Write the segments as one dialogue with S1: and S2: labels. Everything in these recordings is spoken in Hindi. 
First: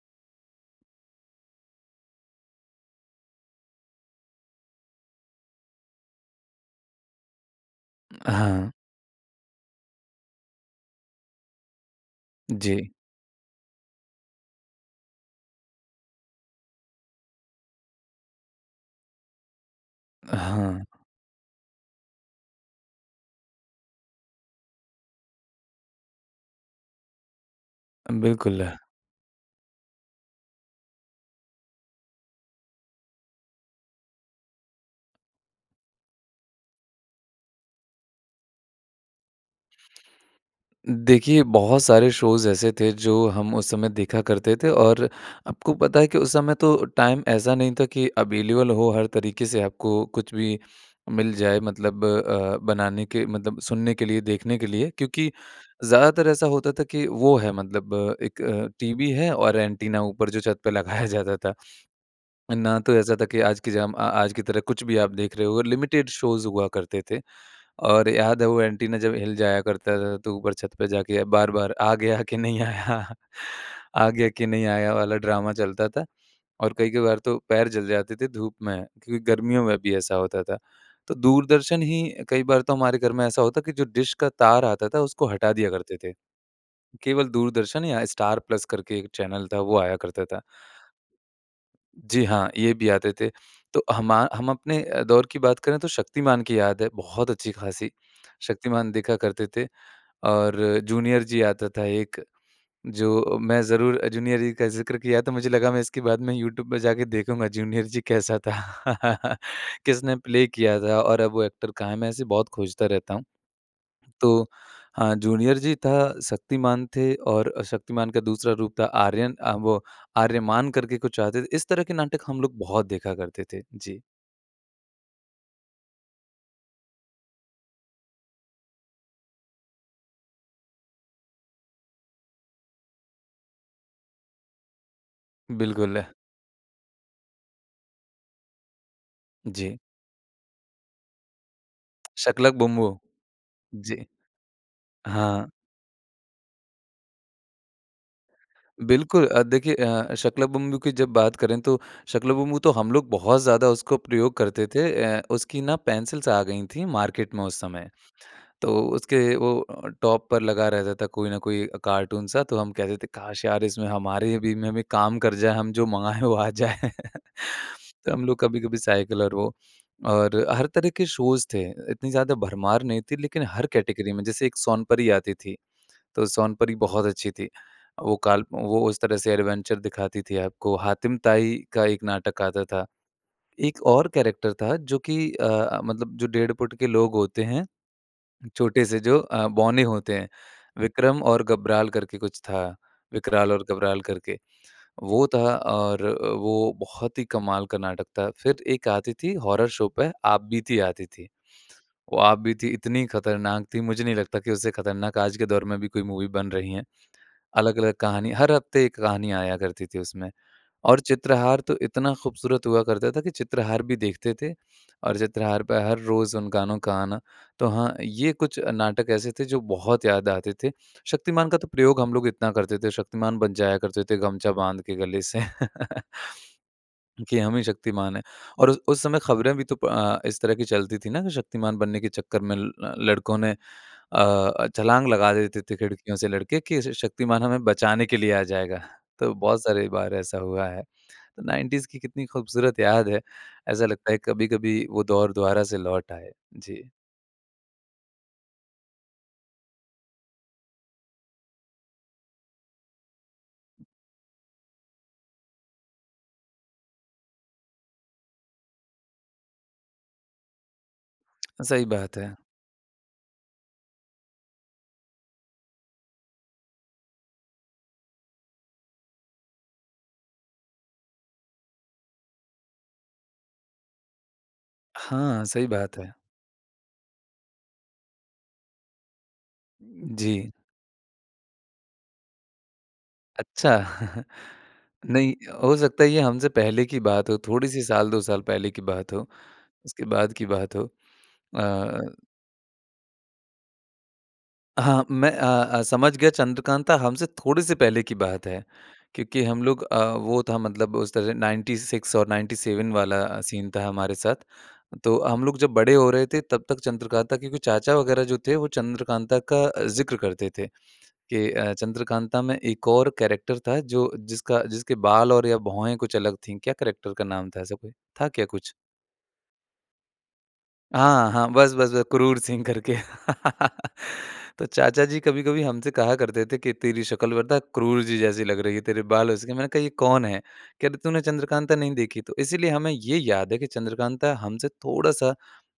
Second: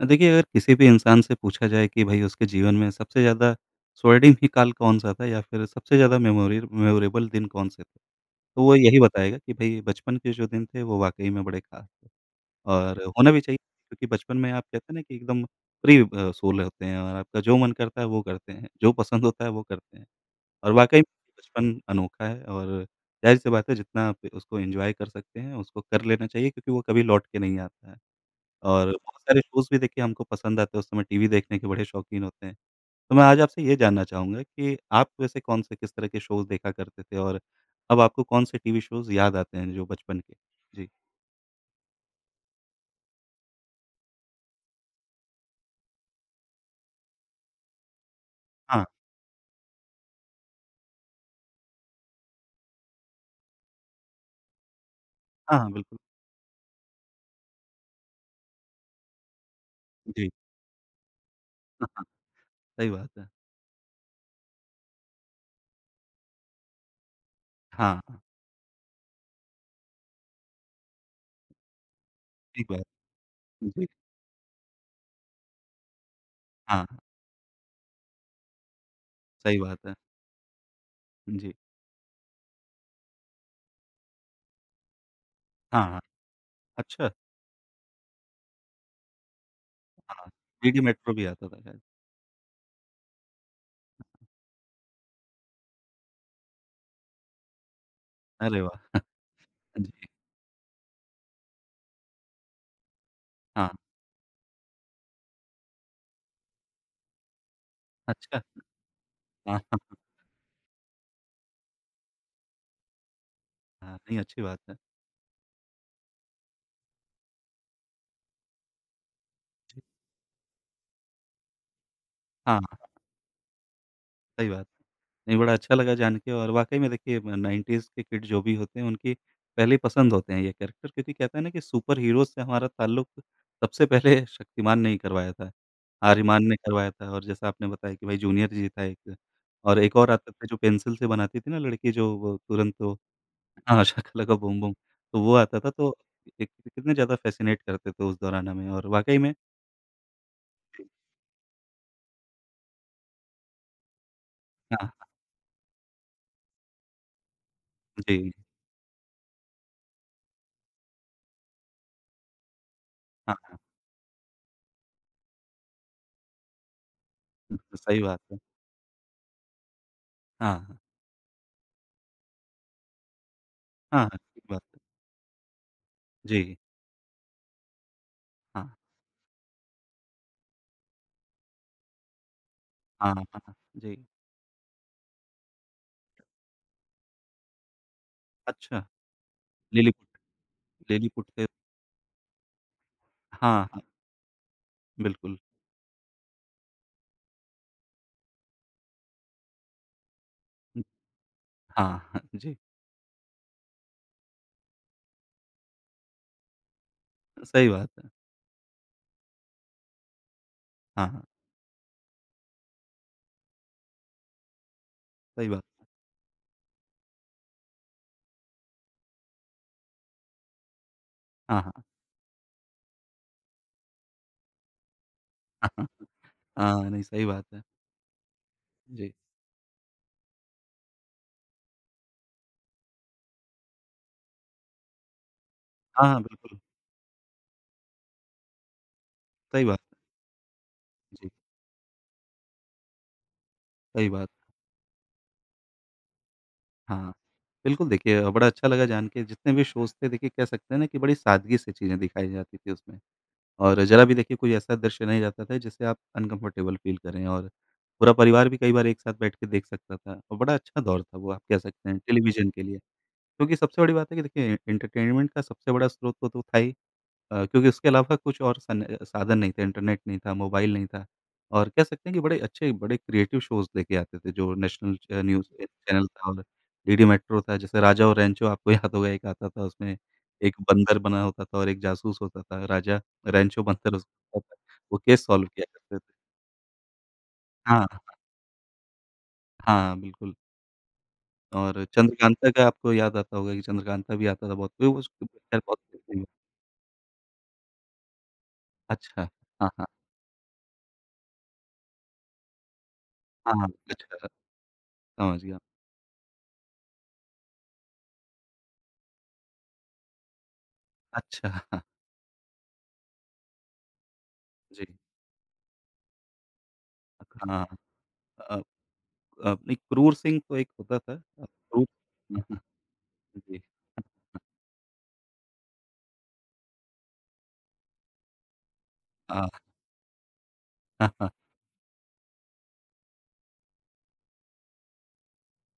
S1: अ, देखिए अगर किसी भी इंसान से पूछा जाए कि भई उसके जीवन में सबसे ज़्यादा स्वर्णिम ही काल कौन-सा था या फिर सबसे ज़्यादा मेमोरियल मेमोरेबल दिन कौन से थे? तो
S2: हाँ।
S1: वो यही बताएगा कि भई बचपन के जो दिन थे वो वाक़ई में बड़े ख़ास थे
S2: जी।
S1: और होना भी चाहिए, क्योंकि बचपन में आप कहते हैं ना कि एकदम फ्री ब सोल होते हैं और आपका जो मन करता है वो करते हैं, जो पसंद होता है वो करते हैं।
S2: अ,
S1: और
S2: हाँ।
S1: वाक़ई में बचपन अनोखा है और ज़ाहिर सी बात है जितना आप उसको एन्जॉय कर सकते हैं, उसको कर लेना चाहिए क्योंकि वो कभी लौट के नहीं आता है।
S2: बिल्कुल।
S1: और बहुत सारे शोज़ भी देखिए हमको पसंद आते हैं, उस समय टीवी देखने के बड़े शौकीन होते हैं। तो मैं आज आपसे ये जानना चाहूँगा कि आप वैसे कौन-से, किस तरह के शोज़ देखा करते थे? और अब आपको कौन-से टीवी शोज़ याद आते हैं जो बचपन के? जी।
S2: देखिए, बहुत सारे शोज़ ऐसे थे जो हम उस समय देखा करते थे और आपको पता है कि उस समय तो टाइम ऐसा नहीं था कि अवेलेबल
S1: हाँ।
S2: हो, हर तरीके से आपको कुछ भी मिल जाए मतलब अ, बनाने के मतलब सुनने के लिए, देखने के लिए। क्योंकि
S1: हाँ, हाँ, बिल्कुल।
S2: ज़्यादातर ऐसा होता था कि वो है मतलब एक अ, टीवी है, और एंटीना ऊपर
S1: जी।
S2: जो छत पे लगाया जाता था। ना
S1: सही
S2: तो
S1: बात
S2: ऐसा था
S1: है।
S2: कि आज की जाम अ, आज की तरह कुछ भी आप देख रहे हो, लिमिटेड शोज़ हुआ करते थे और
S1: हाँ।
S2: याद है वो एंटीना जब हिल जाया करता था तो ऊपर छत पे जाके बार-बार आ गया के नहीं
S1: सही बात।
S2: आया।
S1: जी।
S2: आ गया के नहीं आया वाला ड्रामा चलता था और
S1: हाँ।
S2: कई-कभार तो पैर जल जाते थे धूप में क्योंकि
S1: सही
S2: गर्मियों में
S1: बात है।
S2: भी ऐसा होता था। तो
S1: जी।
S2: दूरदर्शन ही कई बार तो हमारे घर में ऐसा होता कि जो डिश का तार आता था उसको हटा दिया
S1: हाँ,
S2: करते
S1: हाँ।
S2: थे,
S1: अच्छा!
S2: केवल दूरदर्शन या स्टार प्लस करके एक चैनल था वो आया करता
S1: हाँ,
S2: था।
S1: डी डी मेट्रो भी आता था शायद।
S2: जी हाँ, ये भी आते थे। तो हमा हम अपने अ, दौर की बात करें तो शक्तिमान की याद है बहुत अच्छी-ख़ासी।
S1: अरे वाह!
S2: शक्तिमान देखा करते थे
S1: जी।
S2: और जूनियर जी आता था एक। जो अ, मैं
S1: हाँ।
S2: ज़रूर जूनियर जी का ज़िक्र किया तो मुझे लगा मैं इसके बाद में यूट्यूब पे जाके देखूँगा जूनियर जी कैसा
S1: अच्छा।
S2: था?
S1: हाँ।
S2: किसने प्ले किया था? और अब वो एक्टर कहाँ है? मैं ऐसे बहुत खोजता रहता हूँ।
S1: हाँ। नहीं अच्छी
S2: तो
S1: बात है।
S2: हाँ जूनियर जी था, शक्तिमान थे और शक्तिमान का दूसरा रूप था आर्यन अ,
S1: जी।
S2: वो आर्यमान करके कुछ आते थे। इस तरह के नाटक हम
S1: हाँ,
S2: लोग
S1: हाँ।
S2: बहुत देखा करते थे। जी।
S1: सही बात। नहीं, बड़ा अच्छा लगा जान के और वाक़ई में देखिए अ, 90's के किड जो भी होते हैं उनकी पहली पसंद होते हैं ये कैरेक्टर क्योंकि कहते हैं ना कि सुपर हीरोज़ से हमारा ताल्लुक़ सबसे पहले शक्तिमान ने ही करवाया था,
S2: बिल्कुल।
S1: आर्यमान ने करवाया था और जैसा आपने बताया कि भई जूनियर जी था एक
S2: जी।
S1: और एक और आता था जो पेंसिल से बनाती थी ना लड़की जो वो
S2: शाका लाका
S1: तुरंत
S2: बूम
S1: वो,
S2: बूम।
S1: हाँ,
S2: जी।
S1: शाका लाका बूम बूम। तो वो
S2: हाँ।
S1: आता था, तो कि कितने ज़्यादा फैसिनेट करते थे उस दौरान हमें और वाक़ई
S2: बिल्कुल
S1: में
S2: अ, देखिए अ, शाका लाका बूम बूम
S1: जी।
S2: की जब बात करें तो शाका लाका बूम बूम तो हम लोग बहुत ज़्यादा उसको प्रयोग करते
S1: हाँ,
S2: थे।
S1: हाँ।
S2: अ, उसकी ना पेंसिल्स आ गईं थीं मार्केट में उस समय।
S1: जी।
S2: तो उसके वो टॉप पर लगा रहता था कोई ना कोई कार्टून सा तो हम कहते थे
S1: हाँ,
S2: काश
S1: हाँ।
S2: यार इसमें हमारे भी में भी काम कर जाए हम जो मँगाएँ वो आ जाए।
S1: हुँ, सही
S2: तो
S1: बात
S2: हम
S1: है।
S2: लोग कभी-कभी साइकिल और वो और
S1: हाँ,
S2: हर
S1: हाँ।
S2: तरह के शोज़ थे, इतनी ज़्यादा भरमार नहीं थी लेकिन हर
S1: हाँ,
S2: कैटेगरी
S1: हाँ।
S2: में
S1: ठीक
S2: जैसे
S1: बात
S2: एक
S1: है।
S2: सोनपरी आती थी तो
S1: जी।
S2: सोनपरी बहुत अच्छी थी। वो काल्प
S1: हाँ।
S2: वो उस तरह से एडवेंचर दिखाती थी आपको। हातिम ताई का एक नाटक आता था।
S1: हाँ, हाँ।
S2: एक
S1: जी।
S2: और कैरेक्टर था जो कि अ, मतलब जो डेढ़ फुट के लोग होते हैं,
S1: अच्छा।
S2: छोटे से जो अ, बौने
S1: लिलीपुट।
S2: होते हैं, विक्रम
S1: लिलीपुट
S2: और
S1: फिर
S2: गबराल करके कुछ था, विकराल और
S1: हाँ, हाँ।
S2: घबराल करके। वो
S1: बिल्कुल।
S2: था और वो बहुत ही कमाल का नाटक था। फिर एक आती थी हॉरर शो पे आपबीती
S1: हुँ।
S2: आती थी।
S1: हाँ,
S2: वो
S1: हाँ। जी।
S2: आपबीती इतनी ख़तरनाक थी मुझे नहीं लगता कि उससे ख़तरनाक आज के दौर में भी कोई मूवी बन रही हैं।
S1: सही बात
S2: अलग-अलग
S1: है।
S2: कहानी, हर हफ़्ते एक कहानी आया करती थी उसमें और
S1: हाँ, हाँ।
S2: चित्रहार तो इतना ख़ूबसूरत हुआ करता था कि चित्रहार भी देखते थे। और
S1: सही बात
S2: चित्रहार
S1: है।
S2: पे हर रोज़ उन गानों का आना। तो हाँ, ये कुछ नाटक ऐसे थे जो बहुत याद आते थे। शक्तिमान का
S1: हाँ,
S2: तो
S1: हाँ।
S2: प्रयोग हम लोग इतना करते थे, शक्तिमान बन जाया करते थे गमछा बाँध के गले से
S1: हाँ, नहीं सही
S2: कि
S1: बात
S2: हम
S1: है।
S2: ही शक्तिमान हैं और उस उस
S1: जी।
S2: समय ख़बरे भी तो अ, इस तरह की चलती थीं ना कि शक्तिमान बनने के चक्कर में ल लड़कों ने अ, छलाँग लगा देते थे खिड़कियों
S1: हाँ,
S2: से
S1: बिल्कुल।
S2: लड़के कि श शक्तिमान हमें बचाने के लिए आ जाएगा। तो बहुत
S1: सही बात है।
S2: सारी बार ऐसा हुआ है।
S1: जी।
S2: 90s की कितनी ख़ूबसूरत याद है। ऐसा
S1: सही
S2: लगता है
S1: बात है।
S2: कभी-कभी वो दौर दोबारा से लौट आए। जी।
S1: हाँ। बिल्कुल देखिए बड़ा अच्छा लगा जान के, जितने भी शोज़ थे देखिए कह सकते हैं ना कि बड़ी सादगी से चीज़ें दिखाई जाती थी उसमें और ज़रा भी देखिए कोई ऐसा दृश्य नहीं रहता था जिससे आप अनकम्फर्टेबल फ़ील करें। और पूरा परिवार भी कई बार एक साथ बैठ के देख सकता था और बड़ा अच्छा दौर था वो आप कह
S2: सही
S1: सकते हैं
S2: बात है।
S1: टेलीविज़न के लिए। क्योंकि सबसे बड़ी बात है कि देखिए एंटरटेनमेंट का सबसे बड़ा स्रोत तो तो था ही अ, क्योंकि उसके अलावा कुछ और सन अ, साधन नहीं थे। इंटरनेट नहीं था, मोबाइल नहीं था और कह सकते हैं कि बड़े अच्छे, बड़े क्रिएटिव शोज़ लेके आते थे जो नेशनल अ,
S2: हाँ,
S1: न्यूज़
S2: सही
S1: एक
S2: बात
S1: चैनल
S2: है।
S1: था डीडी मेट्रो था जैसे राजा और रैंचो आपको याद होगा एक आता था। उसमें
S2: जी।
S1: एक बंदर बना होता था और एक जासूस होता था। राजा रैंचो
S2: अच्छा।
S1: बंदर उस वो केस
S2: नहीं
S1: सॉल्व किया
S2: हो
S1: करते थे।
S2: सकता है ये हमसे पहले की बात हो, थोड़ी-सी
S1: हाँ।
S2: साल 2 साल पहले की बात हो,
S1: हाँ,
S2: उसके बाद
S1: बिल्कुल।
S2: की बात हो।
S1: और
S2: अ
S1: चंद्रकांता का आपको याद आता होगा कि चंद्रकांता भी आता था बहुत पर
S2: हाँ,
S1: उसकी
S2: मैं
S1: तो
S2: अ
S1: ख़ैर बहुत
S2: अ, समझ
S1: [unintelligible]
S2: गया चंद्रकांता हमसे थोड़े से पहले की बात है
S1: अच्छा।
S2: क्योंकि हम
S1: हाँ,
S2: लोग
S1: हाँ।
S2: अ, वो था मतलब उस तरह 96 और 97 वाला
S1: हाँ, हाँ।
S2: सीन था हमारे
S1: अच्छा।
S2: साथ। तो
S1: समझ
S2: हम
S1: गया।
S2: लोग जब बड़े हो रहे थे तब तक चंद्रकांता के कुछ चाचा वग़ैरह जो थे वो चंद्रकांता का ज़िक्र करते थे
S1: अच्छा।
S2: कि अ, चंद्रकांता में एक और कैरेक्टर था जो जिसका
S1: जी।
S2: जिसके बाल और या भौएँ कुछ अलग थीं। क्या कैरेक्टर का
S1: अ,
S2: नाम था
S1: हाँ।
S2: ऐसा कोई? था क्या
S1: अ
S2: कुछ?
S1: अ, नहीं क्रूर सिंह तो एक होता था।
S2: हाँ,
S1: अ,
S2: हाँ। बस,
S1: क्रूर
S2: बस, बस क्रूर
S1: हाँ, हाँ।
S2: सिंह करके।
S1: जी।
S2: तो चाचा जी कभी-कभी हमसे कहा करते थे कि "तेरी शक़्ल पता क्रूर जी जैसी लग रही है, तेरे बालों से।"
S1: हाँ।
S2: मैंने कहा ये कौन है? कह रहे
S1: हाँ,
S2: "तूने
S1: हाँ।
S2: चंद्रकांता नहीं देखी?" तो इसीलिए हमें ये याद है कि चंद्रकांता हमसे थोड़ा-सा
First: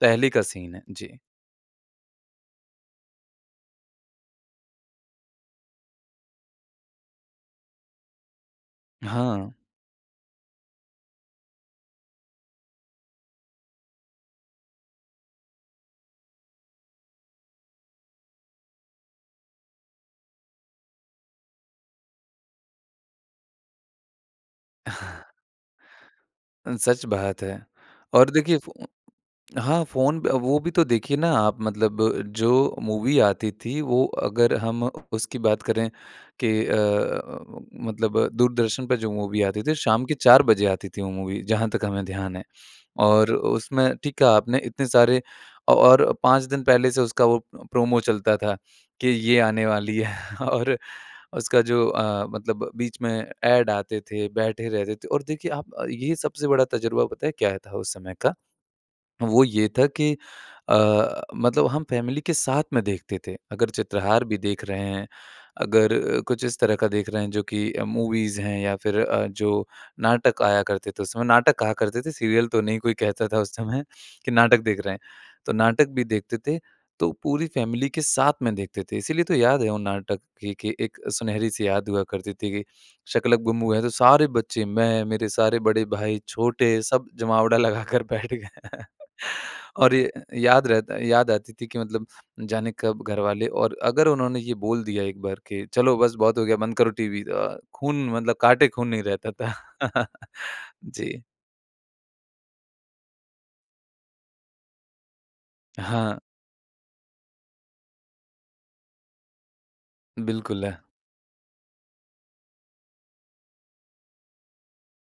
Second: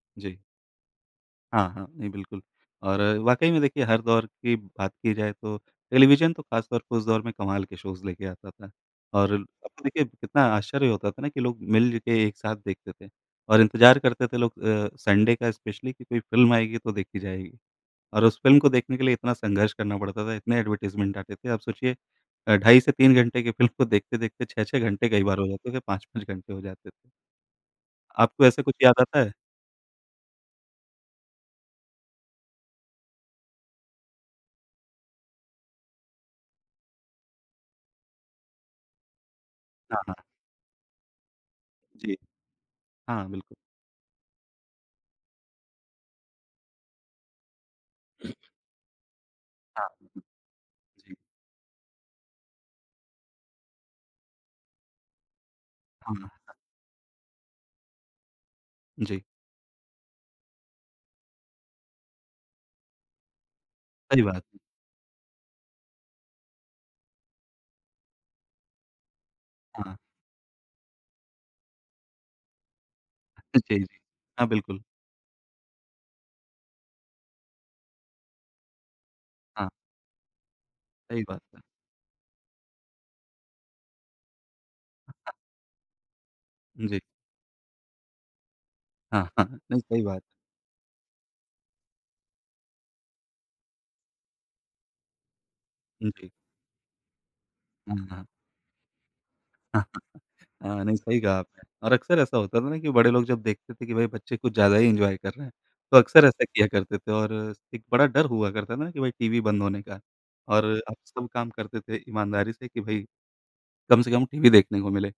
S2: पहले
S1: जी।
S2: का सीन है। जी।
S1: हाँ, हाँ नहीं बिल्कुल और अ, वाकई में देखिए हर दौर की बात की जाए तो टेलीविज़न तो खास तौर पर उस दौर में कमाल के शोज़ लेके आता था। और अब
S2: हाँ।
S1: तो देखिए कितना आश्चर्य होता था ना कि लोग मिल के एक साथ देखते थे और इंतज़ार करते थे लोग अ, संडे का स्पेशली कि कोई फिल्म आएगी तो देखी जाएगी। और उस फिल्म को देखने के लिए इतना संघर्ष करना पड़ता था इतने एडवर्टाइज़मेंट आते थे। आप सोचिए अ, ढाई से 3 घंटे की फिल्म को देखते-देखते 6-6 घंटे कई बार हो जाते हैं 5-5 घंटे हो
S2: अ,
S1: जाते।
S2: सच बात है। और
S1: आपको
S2: देखिए,
S1: ऐसा
S2: फो
S1: कुछ याद आता है?
S2: हाँ, फोन पे अ, वो भी तो देखिए ना आप मतलब जो मूवी आती थी वो अगर हम उसकी बात करें कि अ अ उम, मतलब दूरदर्शन पे जो मूवी आती थी
S1: हाँ,
S2: शाम के
S1: हाँ।
S2: चार बजे आती थी वो मूवी जहाँ तक हमें
S1: जी।
S2: ध्यान है।
S1: हाँ,
S2: और
S1: बिल्कुल।
S2: उसमें ठीक कहा आपने इतने सारे अ और 5 दिन पहले से उसका वो प्रोमो चलता था कि ये आने
S1: हाँ।
S2: वाली है और
S1: जी।
S2: उसका जो अ, मतलब बीच में ऐड आते थे, बैठे रहते थे और देखिए आप ये
S1: हुँ,
S2: सबसे
S1: अ
S2: बड़ा तजुर्बा पता है क्या था उस समय का
S1: जी।
S2: वो ये था कि अ, मतलब हम फैमिली के साथ में देखते थे। अगर
S1: सही
S2: चित्रहार भी
S1: बात।
S2: देख रहे हैं, अगर कुछ इस तरह का देख रहे हैं जो कि मूवीज़ हैं या फिर अ, जो
S1: हाँ।
S2: नाटक आया करते थे उस समय नाटक कहा करते थे, सीरियल तो नहीं कोई कहता था उस
S1: अ, जी,
S2: समय
S1: जी।
S2: कि
S1: हाँ,
S2: नाटक देख
S1: बिल्कुल।
S2: रहे हैं। तो नाटक भी देखते थे तो पूरी फैमिली के साथ में देखते थे इसीलिए तो याद है
S1: हाँ।
S2: वो नाटक कि कि एक
S1: सही बात
S2: सुनहरी
S1: है।
S2: से याद हुआ करती थी कि शाका लाका बूम बूम है तो सारे बच्चे मैं मेरे सारे बड़े भाई, छोटे
S1: जी।
S2: सब जमावड़ा लगा कर बैठ गए हैं
S1: हाँ, हाँ, नहीं
S2: और
S1: सही
S2: ये
S1: बात।
S2: याद रहता याद आती थी कि मतलब जाने कब घरवाले और अगर उन्होंने ये बोल दिया एक बार के चलो
S1: उम,
S2: बस
S1: जी।
S2: बहुत हो गया बंद करो टीवी अ,
S1: उम,
S2: खून
S1: हाँ।
S2: मतलब काटे खून नहीं रहता था,
S1: हाँ, नहीं सही
S2: जी।
S1: कहा आपने। और अक्सर ऐसा होता था ना कि बड़े लोग जब देखते थे कि भई बच्चे कुछ ज़्यादा ही एन्जॉय कर रहे हैं तो
S2: हाँ।
S1: अक्सर ऐसा किया करते थे और स एक बड़ा डर हुआ करता था कि भई टीवी बंद होने का
S2: बिल्कुल
S1: और
S2: है।
S1: अब सब काम करते थे ईमानदारी से कि भई कम से कम टीवी देखने को मिले।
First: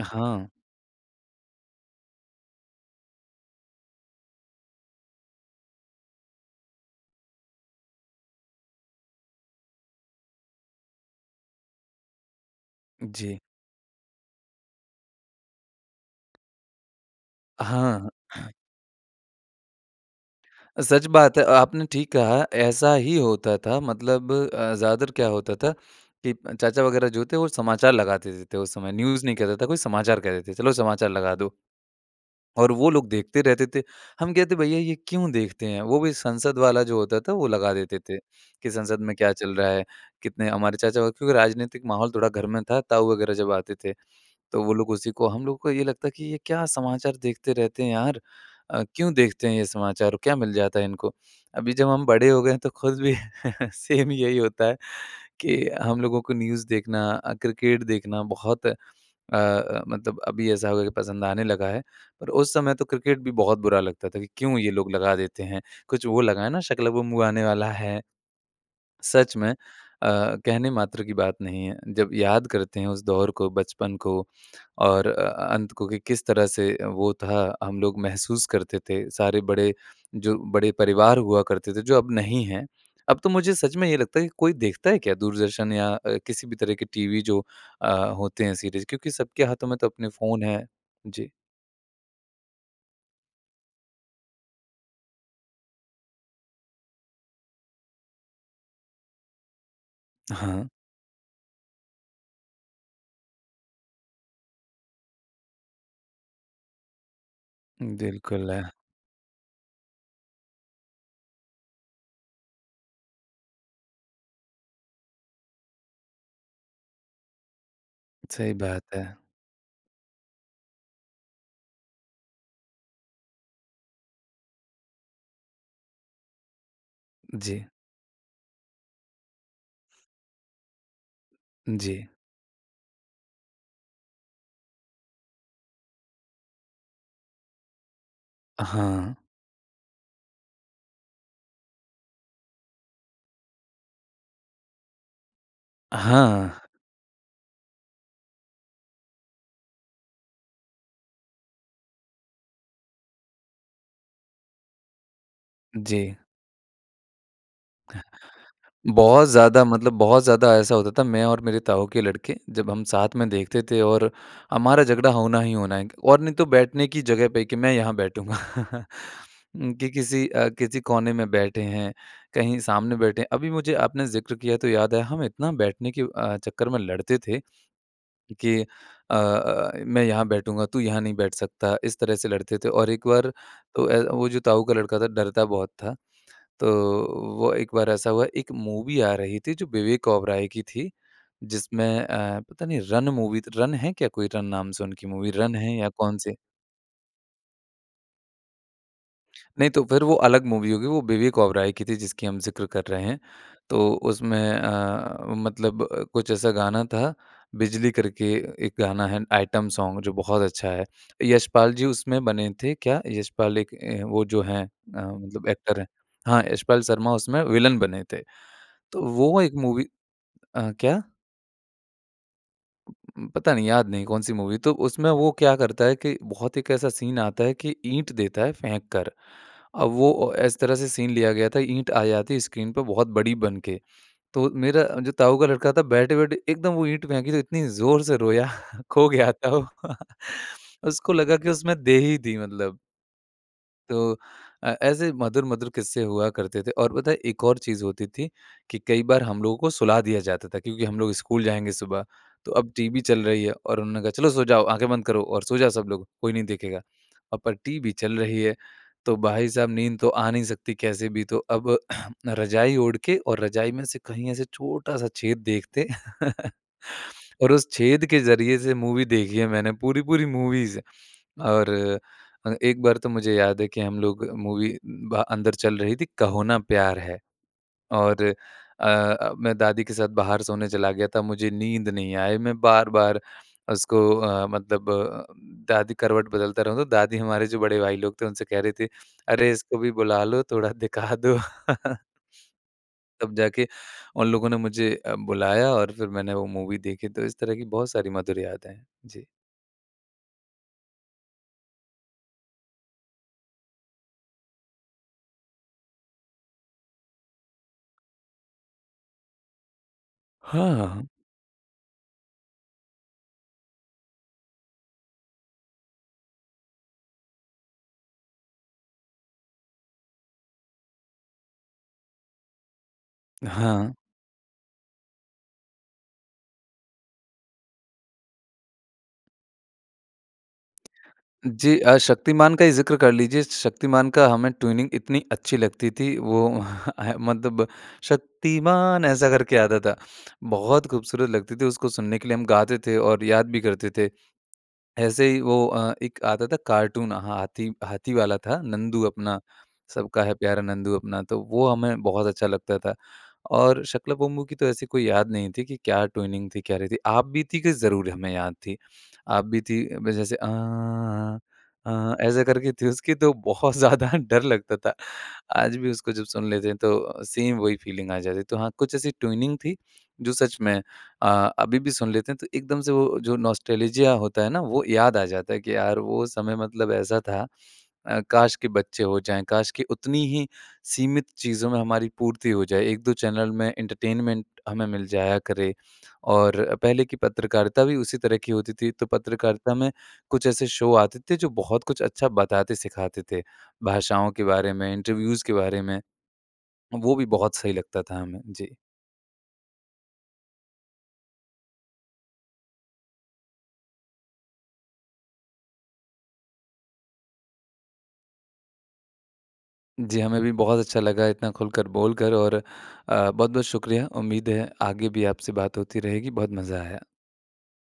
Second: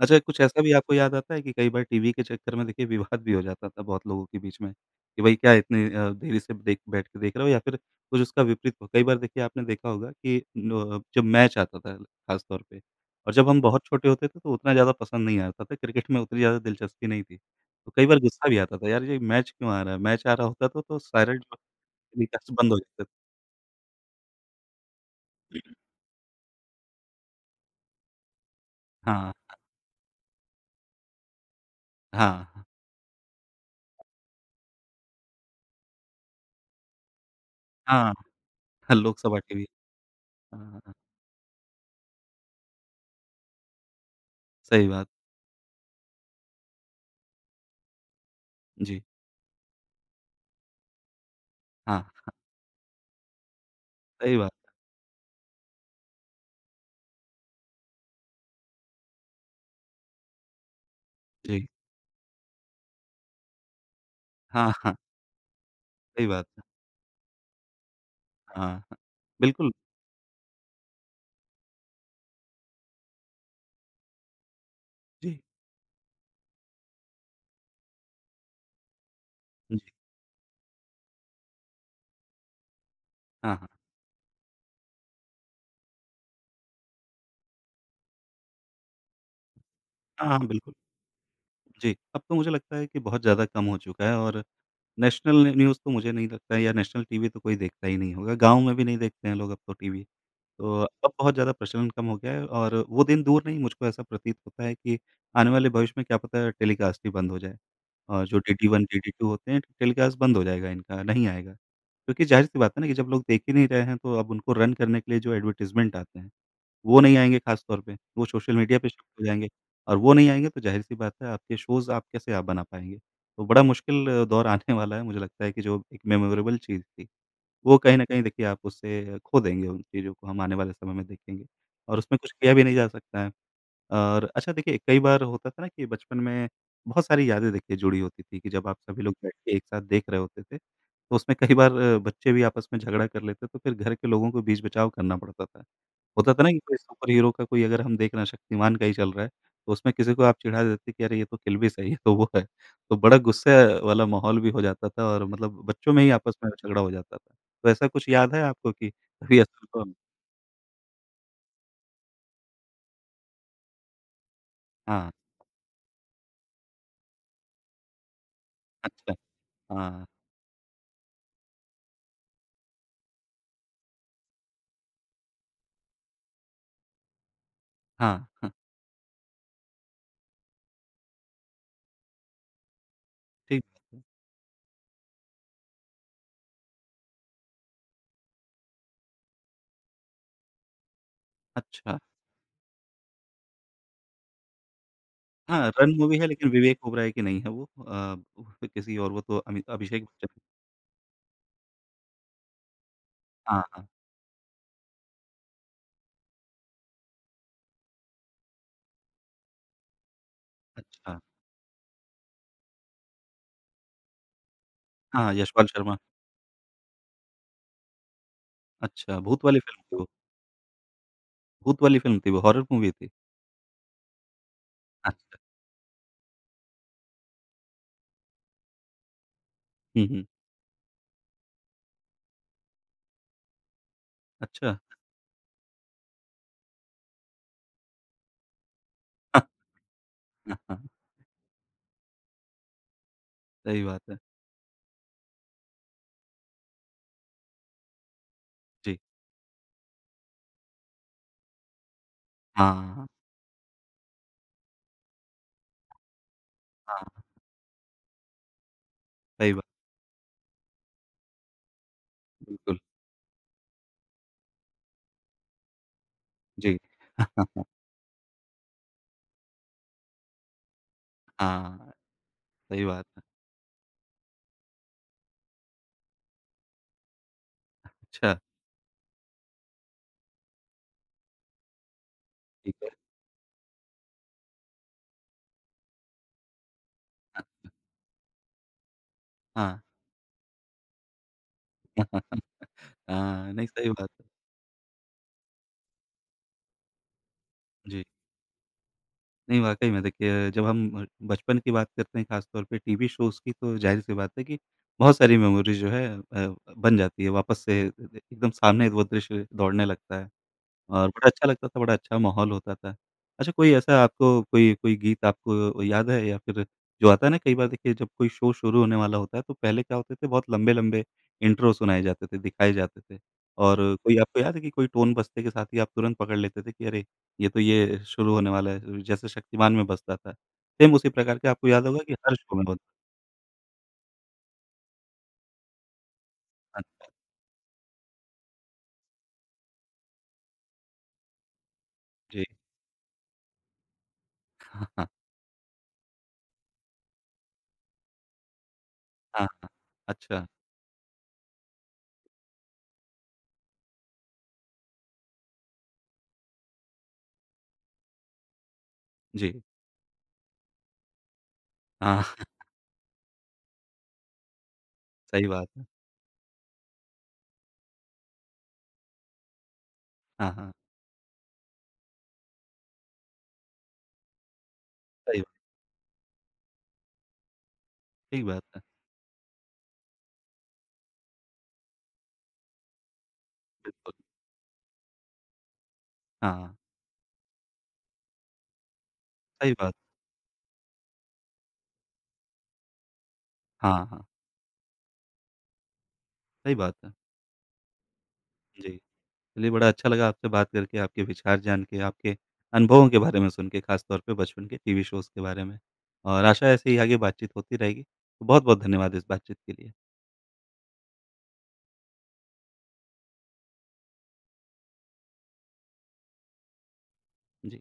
S1: अच्छा कुछ
S2: हाँ।
S1: ऐसा भी आपको याद आता है कि कई बार टीवी के चक्कर में देखिए विवाद भी हो जाता था बहुत लोगों के बीच में कि भई क्या इतनी अ, देरी से देख बैठ के देख रहे हो या फिर कुछ उसका विपरीत हो? कई बार देखिए आपने देखा होगा कि अ, जब मैच आता था खास तौर पे और
S2: जी।
S1: जब हम बहुत छोटे होते थे तो उतना ज़्यादा पसंद नहीं आता था क्रिकेट में उतनी ज़्यादा दिलचस्पी नहीं थी। तो कई
S2: हाँ।
S1: बार गुस्सा भी आता था यार ये मैच क्यों आ रहा है, मैच आ रहा होता था तो
S2: सच
S1: सारे
S2: बात है,
S1: [unintelligible]
S2: आपने ठीक
S1: मेरे
S2: कहा
S1: ख़याल से बंद हो
S2: ऐसा
S1: जाते थे।
S2: ही होता था। मतलब अ, ज़्यादातर क्या होता था कि चाचा वगैरह जो थे वो समाचार लगाते थे उस समय।
S1: हाँ,
S2: न्यूज़
S1: हाँ।
S2: नहीं कहता था कोई समाचार कहते थे चलो समाचार लगा दो।
S1: हाँ, हाँ।
S2: और वो लोग देखते रहते थे। हम कहते हैं भैया ये क्यों देखते हैं वो भी संसद वाला जो होता था वो लगा देते
S1: हाँ,
S2: थे कि संसद में क्या
S1: लोकसभा
S2: चल
S1: टीवी।
S2: रहा है कितने हमारे
S1: हाँ, हाँ।
S2: चाचा का क्योंकि राजनीतिक माहौल थोड़ा घर में था ताऊ वगैरह जब आते थे। तो वो
S1: सही
S2: लोग
S1: बात।
S2: उसी को हम लोगों को ये लगता है कि ये क्या समाचार देखते रहते हैं यार अ,
S1: जी।
S2: क्यों देखते हैं ये समाचार क्या मिल जाता है इनको? अभी जब
S1: हाँ,
S2: हम बड़े
S1: हाँ।
S2: हो गए हैं तो खुद भी सेम
S1: सही
S2: यही
S1: बात
S2: होता
S1: है।
S2: है कि हम लोगों को न्यूज़ देखना अ, क्रिकेट देखना बहुत अ अ, मतलब अभी ऐसा हो गया कि पसंद आने लगा
S1: जी।
S2: है। पर उस समय तो क्रिकेट भी बहुत बुरा लगता था कि क्यों ये
S1: हाँ,
S2: लोग
S1: हाँ।
S2: लगा देते हैं? कुछ वो
S1: सही
S2: लगा
S1: बात
S2: है ना
S1: है।
S2: शाका लाका बूम बूम आने वाला है।
S1: हाँ, हाँ,
S2: सच में अ,
S1: बिल्कुल।
S2: कहने मात्र की बात नहीं है। जब याद करते हैं उस दौर को बचपन को और अ
S1: जी।
S2: अंत को कि किस तरह से वो था हम लोग महसूस करते थे सारे बड़े
S1: जी।
S2: जो बड़े परिवार हुआ करते थे जो अब नहीं है। अब तो मुझे
S1: हाँ, हाँ।
S2: सच में ये लगता है कि कोई देखता है क्या दूरदर्शन या किसी भी तरह के टीवी अ, जो होते हैं सीरीज़ क्योंकि सबके हाथों में तो अपने
S1: हाँ हाँ,
S2: फोन हैं,
S1: बिल्कुल।
S2: जी।
S1: जी, अब तो मुझे लगता है कि बहुत ज़्यादा कम हो चुका है और नेशनल न न्यूज़ तो मुझे नहीं लगता है या नेशनल टीवी तो कोई देखता ही नहीं होगा। गाँव में भी नहीं देखते हैं लोग अब तो टीवी।
S2: हाँ।
S1: तो अब बहुत ज़्यादा प्रचलन कम हो गया है और वो दिन दूर नहीं मुझको ऐसा प्रतीत होता है कि आने वाले भविष्य में क्या पता टेलीकास्ट ही बंद हो जाए और जो
S2: बिल्कुल
S1: डीडी
S2: है।
S1: 1 डीडी 2 होते हैं टेलीकास्ट बंद हो जाएगा इनका नहीं आएगा। क्योंकि ज़ाहिर सी बात है ना कि जब लोग देख ही नहीं रहे हैं तो अब उनको रन करने के लिए जो एडवर्टाइजमेंट आते हैं, वो नहीं आएँगे खास तौर पे। वो
S2: सही
S1: सोशल मीडिया
S2: बात
S1: पर
S2: है।
S1: शुरू हो जाएँगे और वो नहीं आएंगे तो ज़ाहिर सी बात है आपके शोज़ आप कैसे आप बना पाएँगे। तो बड़ा मुश्किल दौर आने वाला है मुझे लगता है कि जो एक मेमोरेबल चीज़ थी
S2: जी।
S1: वो कहीं ना कहीं देखिए आप उसे खो देंगे उन चीजों को हम आने वाले समय में देखेंगे और
S2: जी।
S1: उसमें कुछ किया भी नहीं जा सकता है। और अच्छा देखिए कई बार होता था ना कि बचपन में बहुत सारी यादें देखिए जुड़ी होती थी कि जब आप सभी
S2: हाँ।
S1: लोग बैठ के एक साथ देख रहे होते थे तो उसमें कई बार अ, बच्चे भी आपस में झगड़ा कर लेते हैं तो फिर घर के लोगों को बीच-बचाव करना पड़ता था, होता था ना कि
S2: हाँ।
S1: कोई सुपर हीरो का कोई अगर हम देख रहे हैं शक्तिमान का ही चल रहा है तो उसमें किसी को आप चिढ़ा देते कि अरे ये तो किल भी सही है तो वो है। तो बड़ा गुस्से वाला माहौल भी हो जाता था और मतलब बच्चों में ही
S2: जी।
S1: आपस में झगड़ा हो जाता था। तो ऐसा कुछ याद है आपको कि
S2: बहुत ज़्यादा मतलब
S1: [unintelligible]
S2: बहुत ज़्यादा ऐसा होता था। मैं और मेरे ताऊ के लड़के जब हम साथ में देखते थे और हमारा झगड़ा
S1: हाँ।
S2: होना ही होना है और नहीं तो बैठने की जगह पे कि मैं यहाँ बैठूँगा
S1: अच्छा,
S2: कि
S1: हाँ।
S2: किसी अ, किसी कोने में बैठे हैं कहीं सामने बैठे हैं। अभी मुझे आपने ज़िक्र किया तो याद है हम इतना बैठने के अ, चक्कर में लड़ते थे,
S1: हाँ, हाँ।
S2: कि अ अ अ, मैं यहाँ बैठूँगा तू यहाँ नहीं बैठ सकता। इस तरह से लड़ते थे और एक बार
S1: ठीक
S2: तो ए,
S1: है।
S2: वो जो ताऊ का लड़का था डरता बहुत था। तो वो एक बार ऐसा हुआ एक मूवी आ रही थी जो विवेक ओबेरॉय की थी। जिसमें
S1: अच्छा।
S2: अ, पता नहीं रन मूवी थी रन है क्या कोई रन नाम से उनकी मूवी रन
S1: हाँ,
S2: है या
S1: रन
S2: कौन
S1: मूवी है
S2: सी?
S1: लेकिन विवेक ओबेरॉय की नहीं है वो। अ, किसी और वो तो
S2: नहीं
S1: अमित
S2: तो फिर
S1: अभिषेक
S2: वो
S1: बच्चन
S2: अलग मूवी होगी, वो विवेक ओबराय की थी जिसकी हम ज़िक्र कर रहे हैं।
S1: हाँ, हाँ।
S2: तो उसमें अ, मतलब कुछ ऐसा गाना था बिजली करके एक गाना है आइटम सॉन्ग जो बहुत अच्छा है।
S1: अच्छा।
S2: यशपाल जी उसमें बने थे क्या यशपाल एक वो जो है अ,
S1: हाँ,
S2: मतलब
S1: यशपाल
S2: एक्टर है।
S1: शर्मा।
S2: हाँ, यशपाल शर्मा उसमें विलेन बने थे, तो
S1: अच्छा,
S2: वो
S1: भूत
S2: एक
S1: वाली फिल्म
S2: मूवी
S1: थी वो।
S2: अ, क्या?
S1: भूत वाली फिल्म थी वो, हॉरर मूवी थी?
S2: हुँ, पता नहीं याद नहीं कौन-सी मूवी। तो उसमें वो
S1: अच्छा।
S2: क्या करता है कि बहुत एक ऐसा सीन आता है कि ईंट देता है फेंक कर, अब
S1: हुँ,
S2: वो
S1: हुँ।
S2: अ, इस तरह से सीन लिया गया था, ईंट आ जाती स्क्रीन पे बहुत बड़ी बन के। तो
S1: अच्छा।
S2: मेरा अ, जो ताऊ का लड़का था बैठे-बैठे एकदम वो ईंट फेंकी तो इतनी ज़ोर से रोया, खो गया था वो। उसको लगा कि उसमें दे ही दी मतलब।
S1: सही बात
S2: तो
S1: है।
S2: अ, ऐसे मधुर-मधुर किस्से हुआ करते थे, और पता है एक और चीज़ होती थी, कि
S1: जी।
S2: कई बार हम लोगों को सुला दिया जाता था क्योंकि हम लोग स्कूल जाएँगे सुबह, तो अब
S1: हाँ,
S2: टीवी
S1: हाँ।
S2: चल रही है और उन्होंने कहा "चलो सो जाओ, आँखें बंद करो और सो जाओ सब लोग, कोई नहीं देखेगा"
S1: हाँ।
S2: अ, पर टीवी चल रही है। तो भाई
S1: सही बात।
S2: साहब नींद तो आ नहीं सकती कैसे भी तो, अब रज़ाई
S1: बिल्कुल।
S2: ओढ़ के और रज़ाई में से कहीं ऐसे छोटा-सा छेद देखते
S1: जी।
S2: और उस छेद के ज़रिए से मूवी देखी है मैंने, पूरी-पूरी मूवीज़। और
S1: हाँ,
S2: अ, एक
S1: सही
S2: बार
S1: बात
S2: तो
S1: है।
S2: मुझे याद है कि हम लोग मूवी भा अंदर चल रही थी, कहो ना प्यार है। और
S1: अच्छा।
S2: अ, मैं दादी के साथ बाहर सोने चला गया था, मुझे नींद नहीं आई मैं
S1: ठीक है।
S2: बार-बार उसको अ, मतलब अ, दादी करवट बदलता रहूँ, तो दादी हमारे जो बड़े भाई लोग थे उनसे कह रहीं थीं अरे! इसको
S1: हाँ।
S2: भी बुला लो, थोड़ा दिखा दो। तब
S1: हाँ, नहीं
S2: जाके
S1: सही बात।
S2: उन लोगों ने मुझे अ, बुलाया और फिर मैंने वो मूवी देखी, तो इस तरह की बहुत
S1: जी।
S2: सारी मधुर यादें हैं। जी।
S1: नहीं, वाकई में देखिए जब हम अ, बचपन की बात करते हैं खासतौर पे टीवी शोज़ की तो ज़ाहिर सी बात है कि बहुत सारी मेमोरी जो है अ, बन जाती है वापस से अ, एकदम सामने वो दृश्य दौड़ने लगता है, और
S2: हाँ।
S1: बड़ा अच्छा लगता था, बड़ा अच्छा माहौल होता था। अच्छा कोई ऐसा आपको कोई कोई गीत आपको अ, याद है या फिर जो आता है ना? कई बार देखिए जब कोई शो शुरू होने वाला होता है, तो पहले क्या होते थे बहुत लंबे-लंबे इंट्रो सुनाए जाते थे, दिखाए जाते थे। और
S2: हाँ।
S1: कोई आपको याद है कि कोई टोन बजते के साथ ही आप तुरंत पकड़ लेते थे कि अरे! ये तो ये शुरू होने वाला है? ल र जैसे शक्तिमान में बजता था। सेम उसी प्रकार का आपको
S2: जी
S1: याद
S2: अ,
S1: होगा कि हर
S2: शक्तिमान
S1: शो में
S2: का ही
S1: होता।
S2: ज़िक्र कर लीज़िए, श शक्तिमान का हमें ट्यूनिंग इतनी अच्छी लगती थी वो
S1: अच्छा।
S2: मतलब शक्तिमान, ऐसा करके आता था। बहुत ख़ूबसूरत लगती थी उसको सुनने के लिए हम
S1: जी।
S2: गाते थे और याद भी करते थे।
S1: हाँ, हाँ।
S2: ऐसे ही वो अ, एक आता था कार्टून, हाथी हाथी वाला था, नंदू अपना
S1: हाँ, हाँ।
S2: सबका है
S1: अच्छा।
S2: प्यारा नंदू अपना, तो वो हमें बहुत अच्छा लगता था। और शाका लाका बूम बूम की तो ऐसी कोई याद नहीं थी कि क्या ट्यूनिंग थी, क्या रही थी? आप बीती कि ज़रूर हमें याद थी, आप
S1: जी।
S2: बीती में जैसे आँ, आँ
S1: हाँ।
S2: ऐसे करके थी उसकी तो बहुत ज़्यादा डर लगता था।
S1: सही बात
S2: आज
S1: है।
S2: भी उसको जब सुन लेते हैं, तो सेम वही फीलिंग आ जाती है। तो हाँ, कुछ ऐसी ट्यूनिंग थी, जो
S1: हाँ,
S2: सच
S1: हाँ।
S2: में अ, अभी भी सुन लेते हैं तो एकदम से वो जो नॉस्टेल्जिया होता है ना वो याद आ
S1: सही ब
S2: जाता है, कि यार वो समय मतलब ऐसा था अ,
S1: सही
S2: काश
S1: बात
S2: के
S1: है।
S2: बच्चे हो जाएँ। काश की उतनी ही सीमित चीज़ों में हमारी पूर्ति हो जाए, 1-2 चैनल में
S1: बिल्कुल।
S2: एंटरटेनमेंट हमें मिल जाया करे।
S1: हाँ।
S2: और पहले की पत्रकारिता भी उसी तरह की होती थी, तो
S1: सही
S2: पत्रकारिता में
S1: बात।
S2: कुछ ऐसे शो आते थे, जो बहुत कुछ अच्छा बताते-सिखाते थे।
S1: हाँ, हाँ।
S2: भाषाओं के बारे में, इंटरव्यूज़ के बारे में।
S1: सही बात है।
S2: वो भी बहुत सही लगता था हमें। जी।
S1: जी। चलिए बड़ा अच्छा लगा आपसे बात करके, आपके विचार जान के, आपके अनुभवों के बारे में सुन के खासतौर पे बचपन के टीवी शोज़ के बारे में। और आशा ऐसे ही आगे बात-चीत होती रहेगी। बहुत-बहुत धन्यवाद इस बातचीत के लिए।
S2: जी, हमें भी बहुत अच्छा लगा इतना खुलकर बोलकर और अ, बहुत-बहुत शुक्रिया! उम्मीद है आगे भी आपसे बात होती रहेगी, बहुत मज़ा आया।
S1: जी।